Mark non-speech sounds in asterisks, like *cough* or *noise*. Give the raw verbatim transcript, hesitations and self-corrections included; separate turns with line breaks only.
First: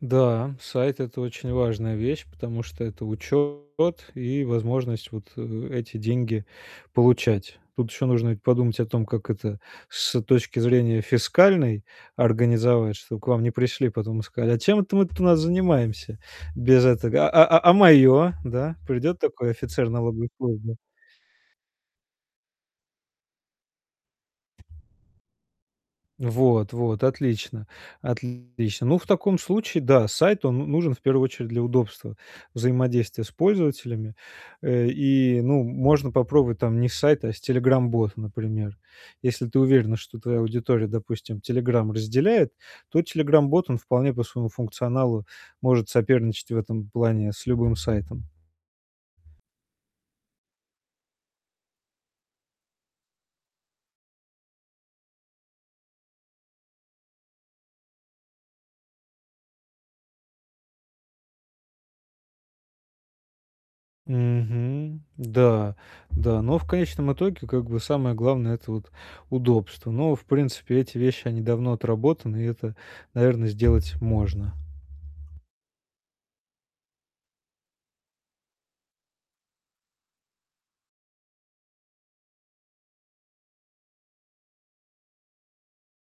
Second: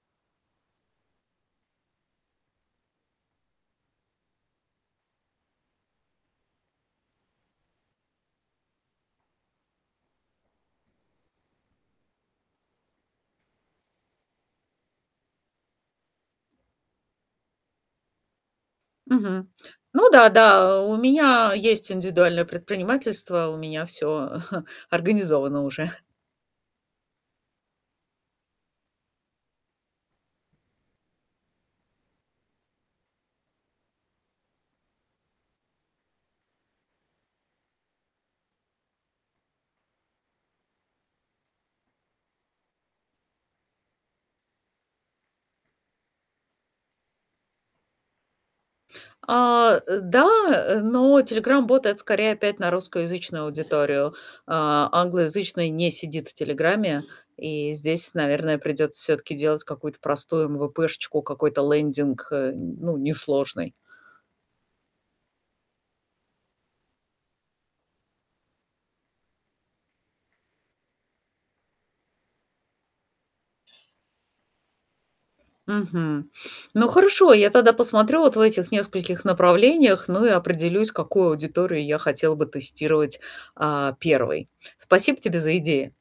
Да, сайт- это очень важная вещь, потому что это учет и возможность вот, э, эти деньги получать. Тут еще нужно ведь подумать о том, как это с точки зрения фискальной организовать, чтоб к вам не пришли потом и сказали: "А чем это мы тут у нас занимаемся без этого? А а а мое?" Да? Придет такой
Мгм.
офицер
Ну
налоговой
да,
службы.
да, у меня есть индивидуальное предпринимательство, у меня всё *chuckles* организовано уже.
Вот, вот отлично, отлично. Ну, в таком случае, да, сайт- он н нужен в первую очередь для удобства взаимодействия с пользователями. Э, и ну, можно попробовать там не сайт, а с Telegram-бот, например. Если ты уверена, что твоя аудитория, допустим, "Телеграм" разделяет, то Telegram-бот- он вполне по своему функционалу может соперничать в этом плане с любым сайтом.
А, э, да, э, но Telegram-бот- это скорее опять на русскоязычную аудиторию. А, англоязычный не сидит в "Телеграме". И здесь, наверное, придется все-таки делать какую-то простую эм-вэ-пэ, какой-то лендинг, э, н ну, несложный.
Мгм. Да, да. Но в конечном итоге, как бы, самое главное- это вот удобство. Но, в принципе, эти вещи- они давно отработаны, и это, наверно, сделать можно.
Мгм. Ну, хорошо, я тогда посмотрю вот в этих нескольких направлениях, ну, и определюсь, какую аудиторию я хотела бы тестировать, а, первой. Спасибо тебе за идеи.